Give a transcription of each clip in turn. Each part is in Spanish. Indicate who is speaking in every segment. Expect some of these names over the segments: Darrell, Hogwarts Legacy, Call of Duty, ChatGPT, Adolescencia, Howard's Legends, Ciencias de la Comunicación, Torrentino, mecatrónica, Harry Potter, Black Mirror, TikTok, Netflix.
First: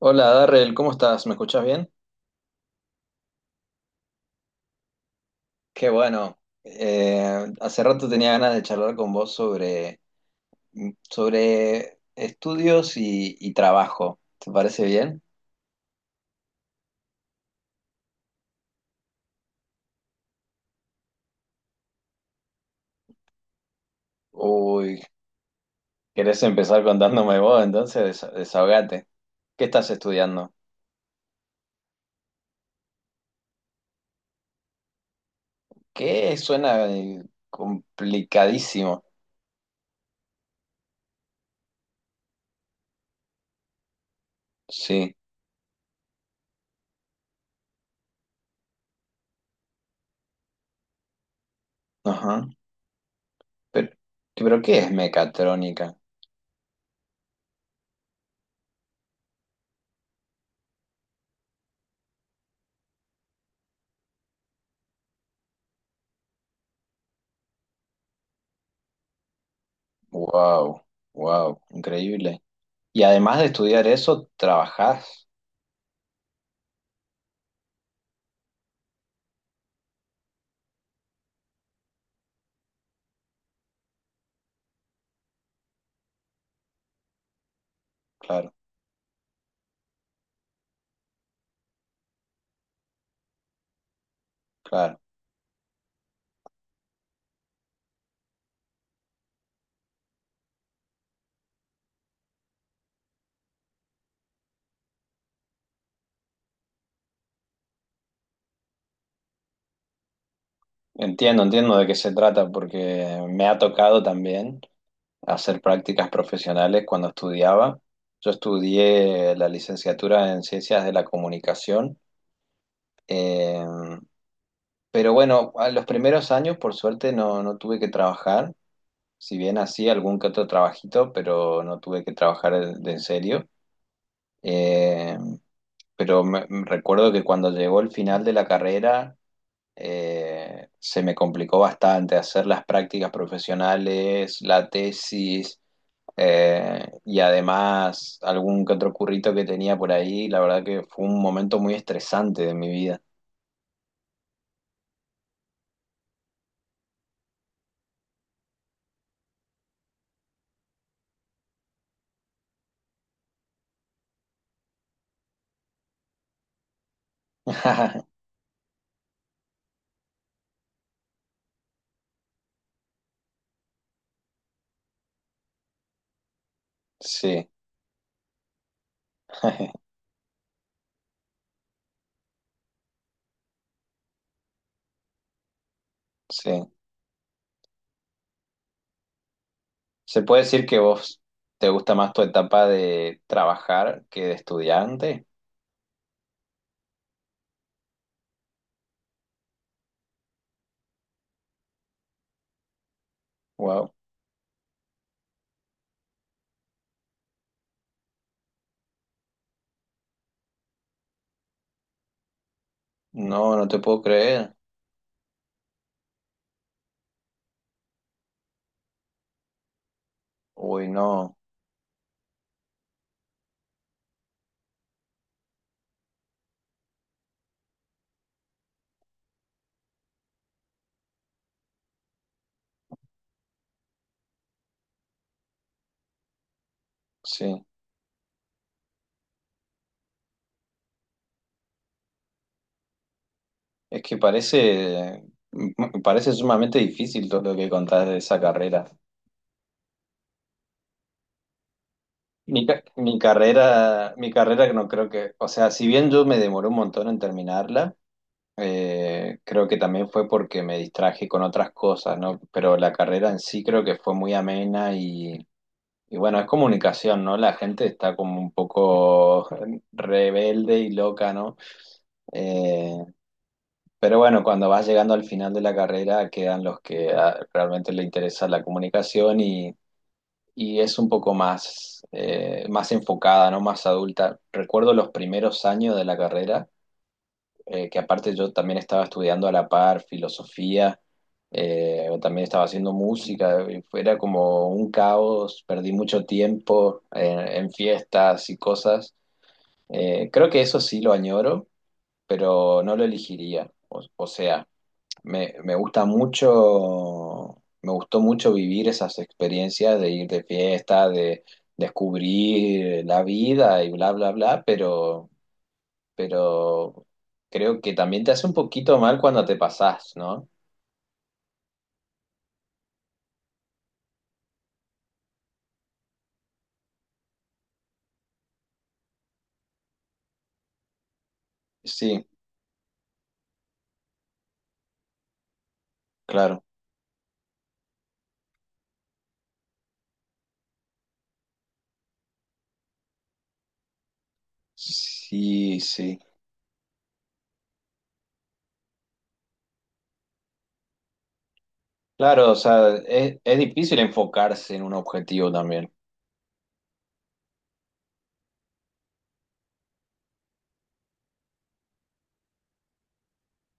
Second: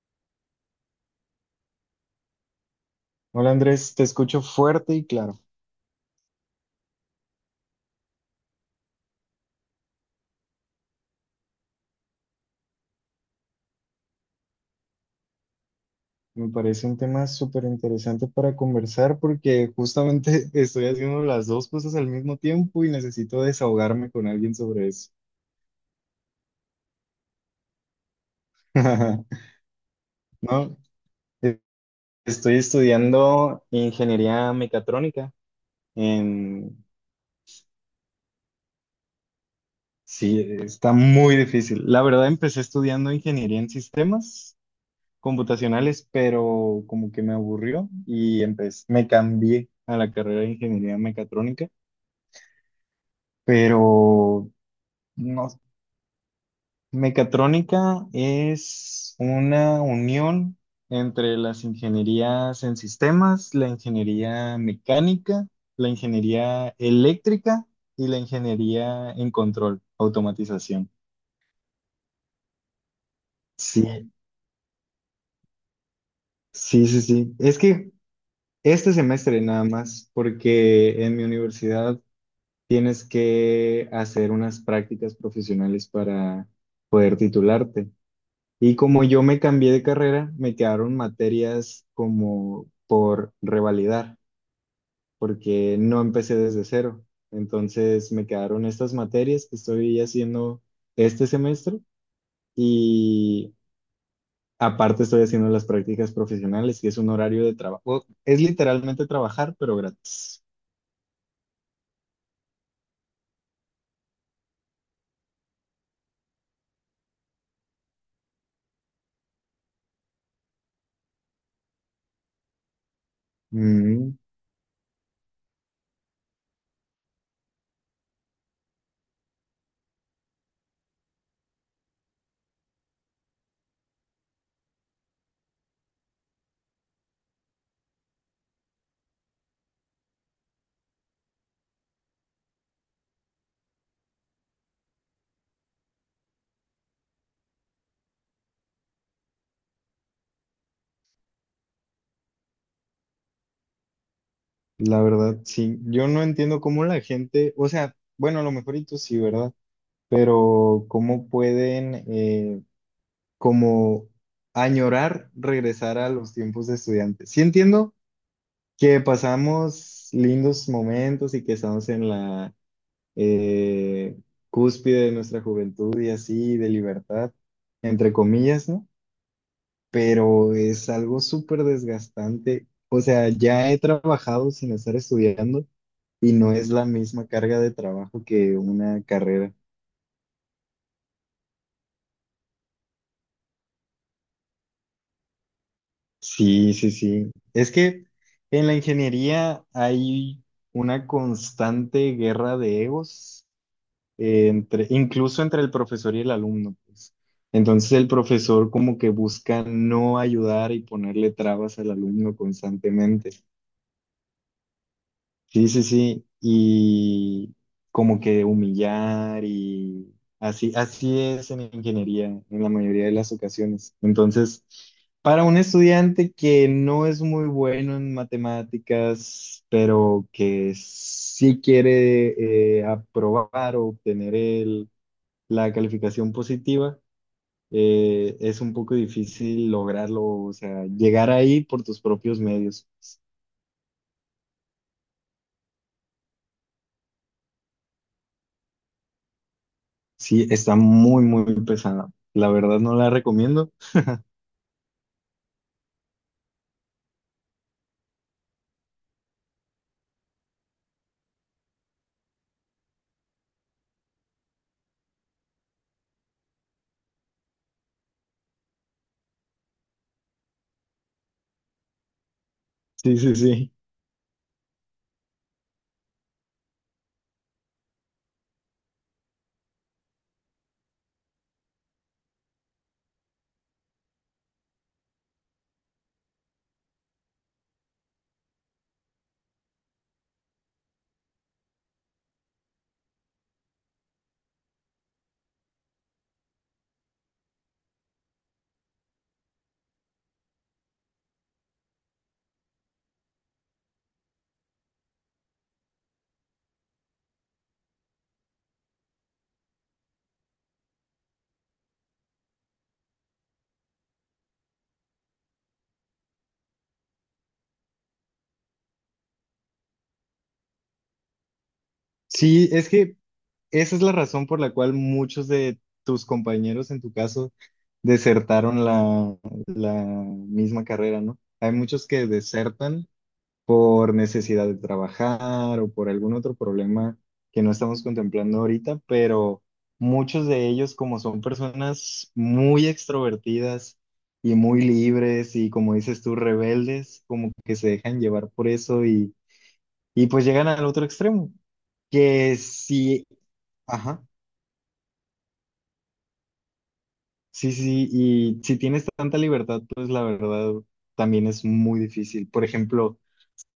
Speaker 1: Hola Darrell, ¿cómo estás? ¿Me escuchás bien?
Speaker 2: Hola Andrés, te escucho fuerte y claro.
Speaker 1: Qué bueno. Hace rato tenía ganas de charlar con vos sobre estudios y trabajo. ¿Te parece bien?
Speaker 2: Me parece un tema súper interesante para conversar porque justamente estoy haciendo las dos cosas al mismo tiempo y necesito desahogarme con alguien sobre
Speaker 1: Uy,
Speaker 2: eso.
Speaker 1: ¿querés empezar contándome vos? Entonces desahogate. ¿Qué estás estudiando?
Speaker 2: No, E- estoy estudiando ingeniería mecatrónica.
Speaker 1: ¿Qué
Speaker 2: en-
Speaker 1: suena complicadísimo?
Speaker 2: Sí, está muy difícil. La verdad, empecé estudiando ingeniería en sistemas
Speaker 1: Sí,
Speaker 2: computacionales, pero como que me aburrió y empecé, me cambié a la carrera de ingeniería mecatrónica.
Speaker 1: ajá. Pero,
Speaker 2: Pero
Speaker 1: pero ¿qué es
Speaker 2: no,
Speaker 1: mecatrónica?
Speaker 2: mecatrónica es una unión entre las ingenierías en sistemas, la ingeniería mecánica, la ingeniería eléctrica y la ingeniería en control,
Speaker 1: Wow,
Speaker 2: automatización.
Speaker 1: wow, increíble. Y además de estudiar
Speaker 2: Sí,
Speaker 1: eso, trabajás.
Speaker 2: sí, sí, sí. Es que este semestre nada más, porque en mi universidad tienes que hacer unas prácticas profesionales para titularte.
Speaker 1: Claro.
Speaker 2: Y como yo me cambié de carrera, me quedaron materias como por revalidar,
Speaker 1: Claro,
Speaker 2: porque no empecé desde cero. Entonces me quedaron estas materias que estoy haciendo este semestre y aparte estoy haciendo las prácticas profesionales, que es un horario de trabajo. Es literalmente trabajar, pero gratis.
Speaker 1: entiendo, entiendo de qué se trata, porque me ha tocado también hacer prácticas profesionales cuando estudiaba. Yo estudié la licenciatura en Ciencias de la Comunicación, eh,
Speaker 2: Mm,
Speaker 1: pero bueno, a los primeros años por suerte no tuve que trabajar, si bien hacía algún que otro trabajito, pero no tuve que trabajar de en serio. Eh, pero me recuerdo que cuando llegó el final de la carrera se me complicó bastante hacer las prácticas profesionales, la tesis, y además algún que otro currito que tenía por ahí. La verdad que fue un momento muy estresante de mi vida.
Speaker 2: la verdad, sí. Yo no entiendo cómo la gente, o sea, bueno, a lo mejor y tú sí, ¿verdad? Pero cómo pueden... como añorar regresar a los tiempos de estudiante. Sí entiendo que pasamos lindos momentos y que estamos en la eh, cúspide de nuestra juventud y así, de libertad,
Speaker 1: Sí,
Speaker 2: entre comillas, ¿no? Pero es algo súper desgastante. O sea, ya he trabajado sin estar estudiando y no es
Speaker 1: sí.
Speaker 2: la misma carga de trabajo que una carrera.
Speaker 1: ¿Se puede decir que vos te gusta más tu etapa de trabajar que de estudiante?
Speaker 2: Sí, sí, sí. Es que en la ingeniería hay una constante guerra de egos,
Speaker 1: Wow.
Speaker 2: entre, incluso entre el profesor y el alumno, pues. Entonces el profesor como que busca no ayudar y ponerle trabas al alumno constantemente.
Speaker 1: No, no te puedo creer.
Speaker 2: Sí, sí, sí. Y como que humillar y así,
Speaker 1: Uy,
Speaker 2: así
Speaker 1: no.
Speaker 2: es en ingeniería en la mayoría de las ocasiones. Entonces, para un estudiante que no es muy bueno en matemáticas, pero que sí quiere aprobar o obtener la calificación positiva,
Speaker 1: Sí.
Speaker 2: es un poco difícil lograrlo, o sea, llegar ahí por tus propios medios.
Speaker 1: Es que parece, me parece sumamente difícil todo lo que contás de esa carrera.
Speaker 2: Sí, está muy, muy pesada. La verdad no la
Speaker 1: Mi
Speaker 2: recomiendo.
Speaker 1: carrera, mi carrera no creo que, o sea, si bien yo me demoré un montón en terminarla, creo que también fue porque me distraje con otras cosas, ¿no? Pero la carrera en sí creo que fue muy amena y bueno, es comunicación, ¿no? La gente está como un poco rebelde y loca, ¿no? Eh,
Speaker 2: Sí, sí, sí.
Speaker 1: Pero bueno, cuando vas llegando al final de la carrera quedan los que ah, realmente le interesa la comunicación y es un poco más, más enfocada, ¿no? Más adulta. Recuerdo los primeros años de la carrera, que aparte yo también estaba estudiando a la par filosofía, también estaba haciendo música, y era como un caos, perdí mucho tiempo en fiestas y cosas. Creo que eso sí lo añoro, pero no lo elegiría. O sea, me gusta mucho, me gustó mucho vivir esas experiencias de ir de fiesta, de descubrir la vida y bla, bla, bla, pero creo que también te hace un poquito mal cuando te pasás, ¿no?
Speaker 2: Sí, es que esa es la razón por la cual muchos de tus compañeros, en tu caso, desertaron la, la misma carrera, ¿no? Hay muchos
Speaker 1: Sí,
Speaker 2: que desertan por necesidad de trabajar o por algún otro
Speaker 1: claro.
Speaker 2: problema que no estamos contemplando ahorita, pero muchos de ellos, como son personas muy extrovertidas y muy libres y
Speaker 1: Sí,
Speaker 2: como
Speaker 1: sí.
Speaker 2: dices tú, rebeldes, como que se dejan llevar por eso y pues llegan al otro extremo,
Speaker 1: Claro, o
Speaker 2: que
Speaker 1: sea,
Speaker 2: sí,
Speaker 1: es difícil
Speaker 2: ajá,
Speaker 1: enfocarse en un objetivo también,
Speaker 2: sí, sí, y si tienes tanta libertad, pues la verdad también es muy difícil. Por ejemplo,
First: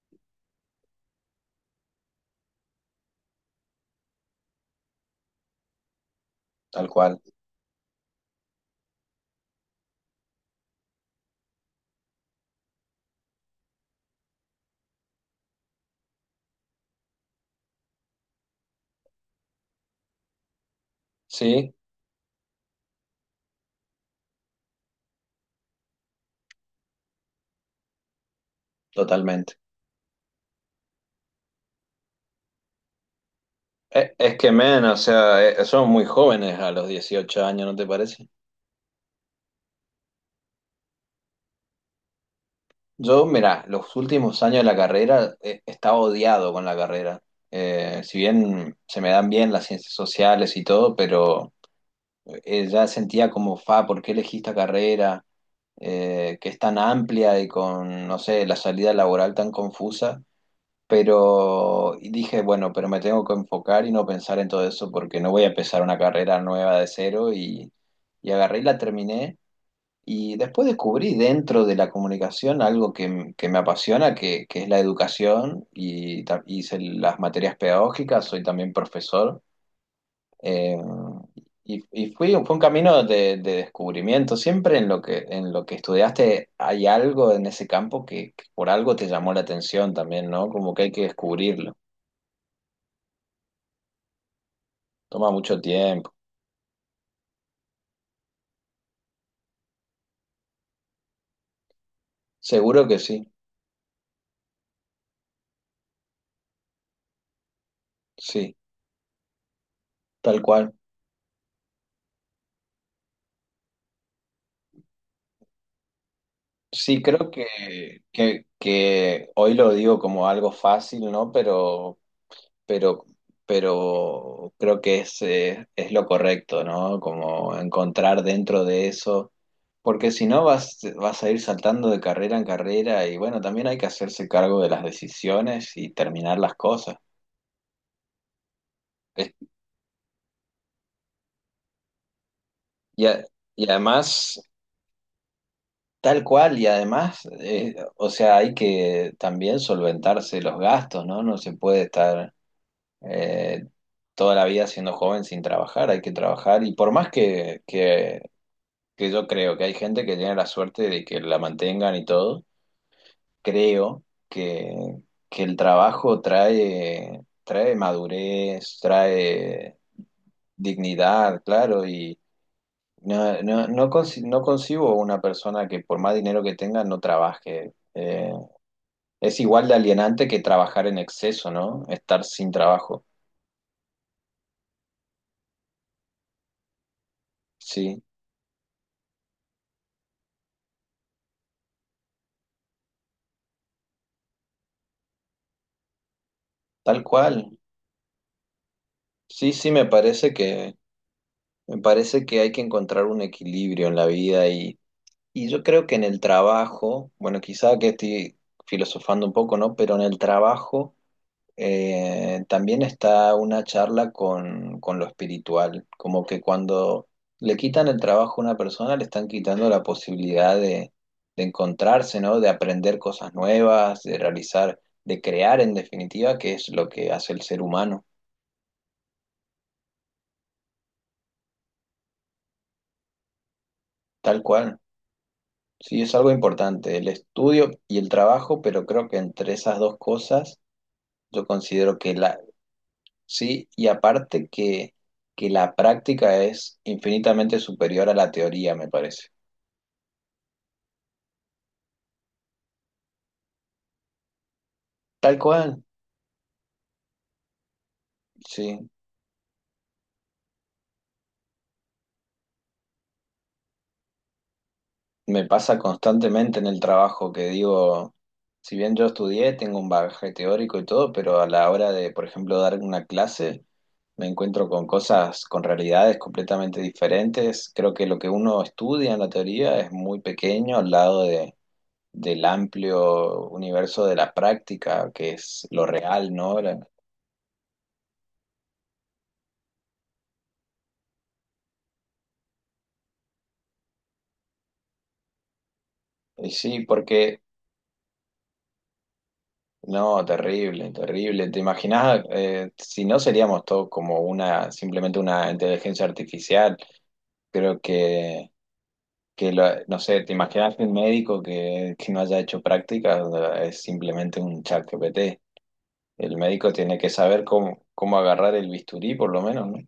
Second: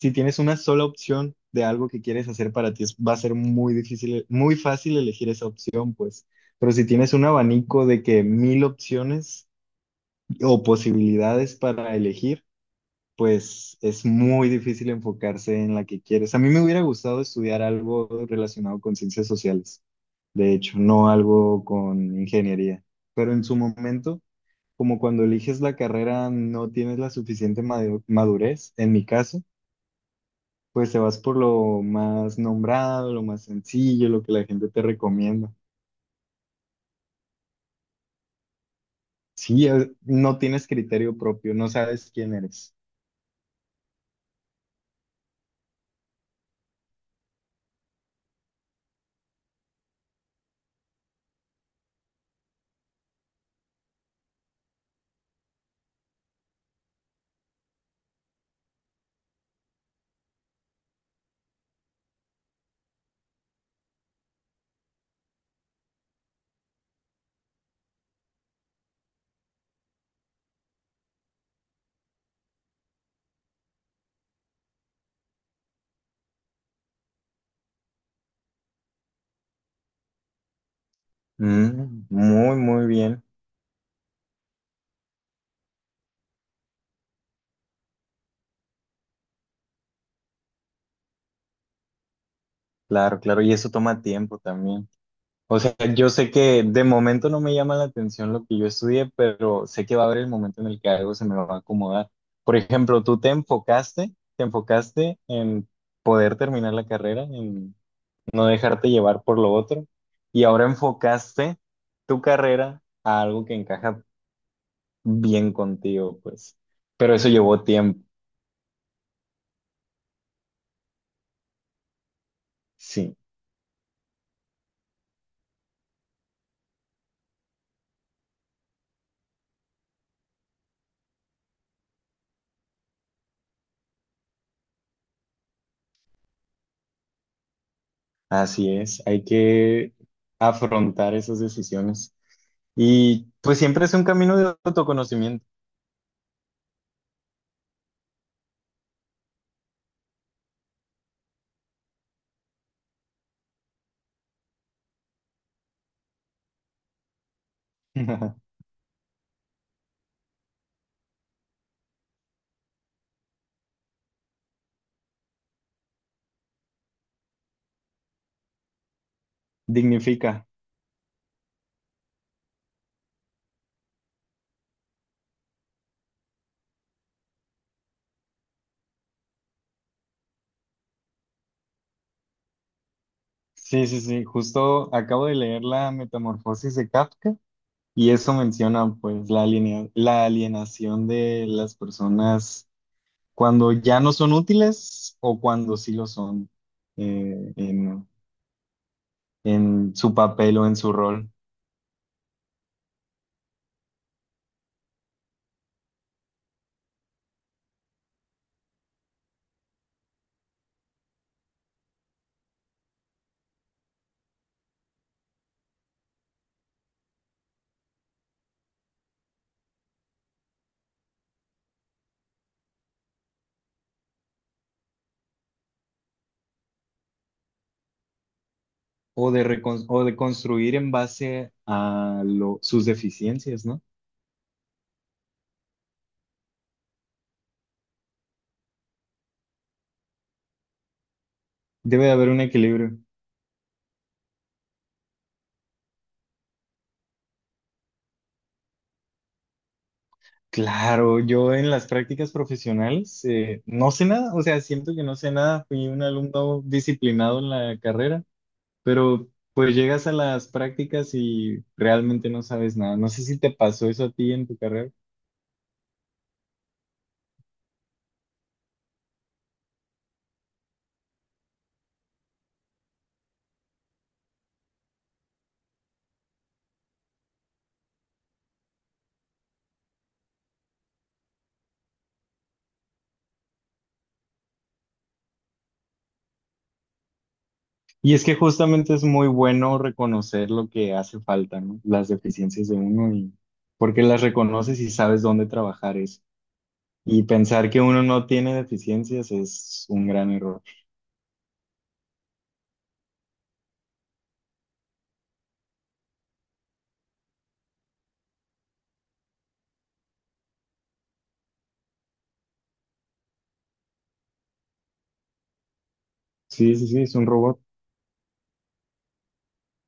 Speaker 2: si tienes una sola opción de algo que quieres hacer para ti, va a ser muy difícil, muy fácil elegir esa opción, pues. Pero si
Speaker 1: tal
Speaker 2: tienes
Speaker 1: cual.
Speaker 2: un abanico de que mil opciones o posibilidades para elegir, pues es muy difícil enfocarse en la que quieres. A mí me hubiera gustado estudiar algo relacionado con ciencias sociales, de hecho, no algo
Speaker 1: Sí,
Speaker 2: con ingeniería. Pero en su momento, como cuando eliges la carrera, no tienes la suficiente madurez, en mi caso
Speaker 1: totalmente.
Speaker 2: pues te vas por lo más nombrado, lo más sencillo, lo que
Speaker 1: Es
Speaker 2: la
Speaker 1: que,
Speaker 2: gente te
Speaker 1: men, o sea,
Speaker 2: recomienda.
Speaker 1: somos muy jóvenes a los 18 años, ¿no te parece?
Speaker 2: Sí, no tienes criterio propio, no sabes quién eres.
Speaker 1: Yo, mira, los últimos años de la carrera estaba odiado con la carrera. Si bien se me dan bien las ciencias sociales y todo, pero ya sentía como, fa, ¿por qué elegí esta carrera? Que es tan amplia y con, no sé, la salida laboral tan confusa. Pero y dije, bueno, pero me tengo que enfocar y no pensar en todo eso porque no voy a empezar una carrera nueva de cero y agarré y la terminé. Y después descubrí dentro de la comunicación algo que, que me apasiona, que es la educación y hice las materias pedagógicas, soy también profesor. eh,
Speaker 2: Mm,
Speaker 1: y fue
Speaker 2: muy,
Speaker 1: un
Speaker 2: muy
Speaker 1: camino
Speaker 2: bien.
Speaker 1: de descubrimiento. Siempre en lo que estudiaste hay algo en ese campo que por algo te llamó la atención también, ¿no? Como que hay que descubrirlo.
Speaker 2: Claro, claro. Y eso toma tiempo también.
Speaker 1: Toma mucho
Speaker 2: O sea, yo
Speaker 1: tiempo.
Speaker 2: sé que de momento no me llama la atención lo que yo estudié, pero sé que va a haber el momento en el que algo se me va a acomodar. Por
Speaker 1: Seguro que
Speaker 2: ejemplo,
Speaker 1: sí,
Speaker 2: tú te enfocaste en poder terminar la carrera, en no
Speaker 1: sí,
Speaker 2: dejarte llevar por lo otro.
Speaker 1: tal
Speaker 2: Y ahora
Speaker 1: cual.
Speaker 2: enfocaste tu carrera a algo que encaja bien contigo, pues.
Speaker 1: Sí,
Speaker 2: Pero
Speaker 1: creo
Speaker 2: eso llevó tiempo.
Speaker 1: que hoy lo digo como algo fácil, ¿no? Pero,
Speaker 2: Sí,
Speaker 1: pero creo que es lo correcto, ¿no? Como encontrar dentro de eso, porque si no vas a ir saltando de carrera en carrera y bueno, también hay que hacerse cargo de las decisiones y terminar las cosas.
Speaker 2: así es. Hay
Speaker 1: Es-
Speaker 2: que afrontar esas decisiones.
Speaker 1: Y, a-
Speaker 2: Y pues
Speaker 1: y
Speaker 2: siempre es un camino
Speaker 1: además,
Speaker 2: de autoconocimiento.
Speaker 1: tal cual, y además, o sea, hay que también solventarse los gastos, ¿no? No se puede estar eh, toda la vida siendo joven sin trabajar, hay que trabajar y por más que yo creo que hay gente que tiene la suerte de que la mantengan y todo, creo que, que el trabajo trae, trae madurez, trae
Speaker 2: Dignifica.
Speaker 1: dignidad, claro, y no, no, no, no concibo una persona que por más dinero que tenga no trabaje. Es igual de alienante que trabajar en exceso, ¿no? Estar sin trabajo.
Speaker 2: Sí, sí, sí. Justo acabo de leer la Metamorfosis de Kafka
Speaker 1: Sí,
Speaker 2: y eso menciona pues la la alienación de las personas cuando ya no son útiles o cuando sí lo son,
Speaker 1: tal
Speaker 2: eh,
Speaker 1: cual.
Speaker 2: en,
Speaker 1: Sí, sí, me
Speaker 2: en su
Speaker 1: parece
Speaker 2: papel o en su rol,
Speaker 1: me parece que hay que encontrar un equilibrio en la vida y yo creo que en el trabajo, bueno, quizá que estoy filosofando un poco, ¿no? Pero en el trabajo también está una charla con lo espiritual, como que cuando le quitan el trabajo a una persona, le están quitando la posibilidad de encontrarse, ¿no? De aprender cosas nuevas, de realizar, de crear en definitiva, que es lo que hace el ser humano,
Speaker 2: o de construir en base a sus deficiencias, ¿no?
Speaker 1: tal cual. Sí, es algo importante, el estudio y el trabajo, pero creo que entre esas dos cosas yo considero
Speaker 2: Debe de
Speaker 1: que
Speaker 2: haber un equilibrio.
Speaker 1: sí, y aparte que la práctica es infinitamente superior a la teoría, me parece.
Speaker 2: Claro, yo en las prácticas profesionales, no sé nada, o sea, siento que no sé
Speaker 1: Tal
Speaker 2: nada,
Speaker 1: cual,
Speaker 2: fui un alumno disciplinado en la carrera,
Speaker 1: sí.
Speaker 2: pero pues llegas a las prácticas y realmente no sabes nada. No sé si te pasó eso a ti en tu carrera.
Speaker 1: Me pasa constantemente en el trabajo que digo, si bien yo estudié, tengo un bagaje teórico y todo, pero a la hora de, por ejemplo, dar una clase, me encuentro con cosas, con realidades completamente diferentes. Creo que lo que uno estudia en la teoría es muy pequeño al lado de, del amplio universo de la práctica, que es lo real, ¿no?
Speaker 2: Y es que justamente es muy bueno reconocer lo que hace falta, ¿no? Las deficiencias de uno y porque las reconoces y sabes dónde trabajar eso.
Speaker 1: Y sí,
Speaker 2: Y
Speaker 1: porque,
Speaker 2: pensar que uno no tiene deficiencias es un
Speaker 1: no,
Speaker 2: gran error.
Speaker 1: terrible, terrible. ¿Te imaginas, si no seríamos todos como una, simplemente una inteligencia artificial? Creo que no sé, ¿te imaginas que el médico que no haya hecho práctica es simplemente un chat ChatGPT? El médico
Speaker 2: Sí, sí,
Speaker 1: tiene
Speaker 2: sí,
Speaker 1: que
Speaker 2: es un
Speaker 1: saber
Speaker 2: robot.
Speaker 1: cómo, cómo agarrar el bisturí, por lo menos, ¿no?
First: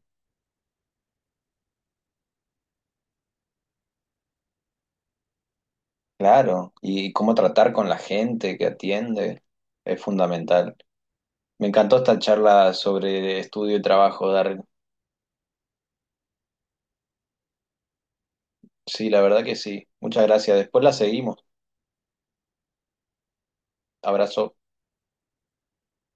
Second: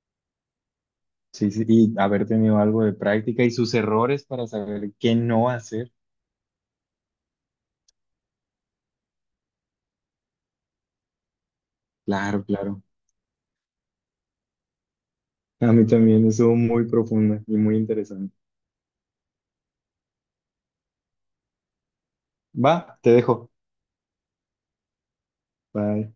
Speaker 2: Sí, sí, y haber tenido algo de práctica y sus errores para saber qué no hacer.
Speaker 1: Claro, y cómo tratar con la gente que atiende es fundamental. Me encantó esta
Speaker 2: Claro,
Speaker 1: charla
Speaker 2: claro.
Speaker 1: sobre estudio y trabajo, Dar.
Speaker 2: A mí también estuvo muy profunda y muy interesante.
Speaker 1: Sí, la verdad que sí. Muchas gracias. Después la seguimos.
Speaker 2: Va, te dejo.
Speaker 1: Abrazo.
Speaker 2: Bye.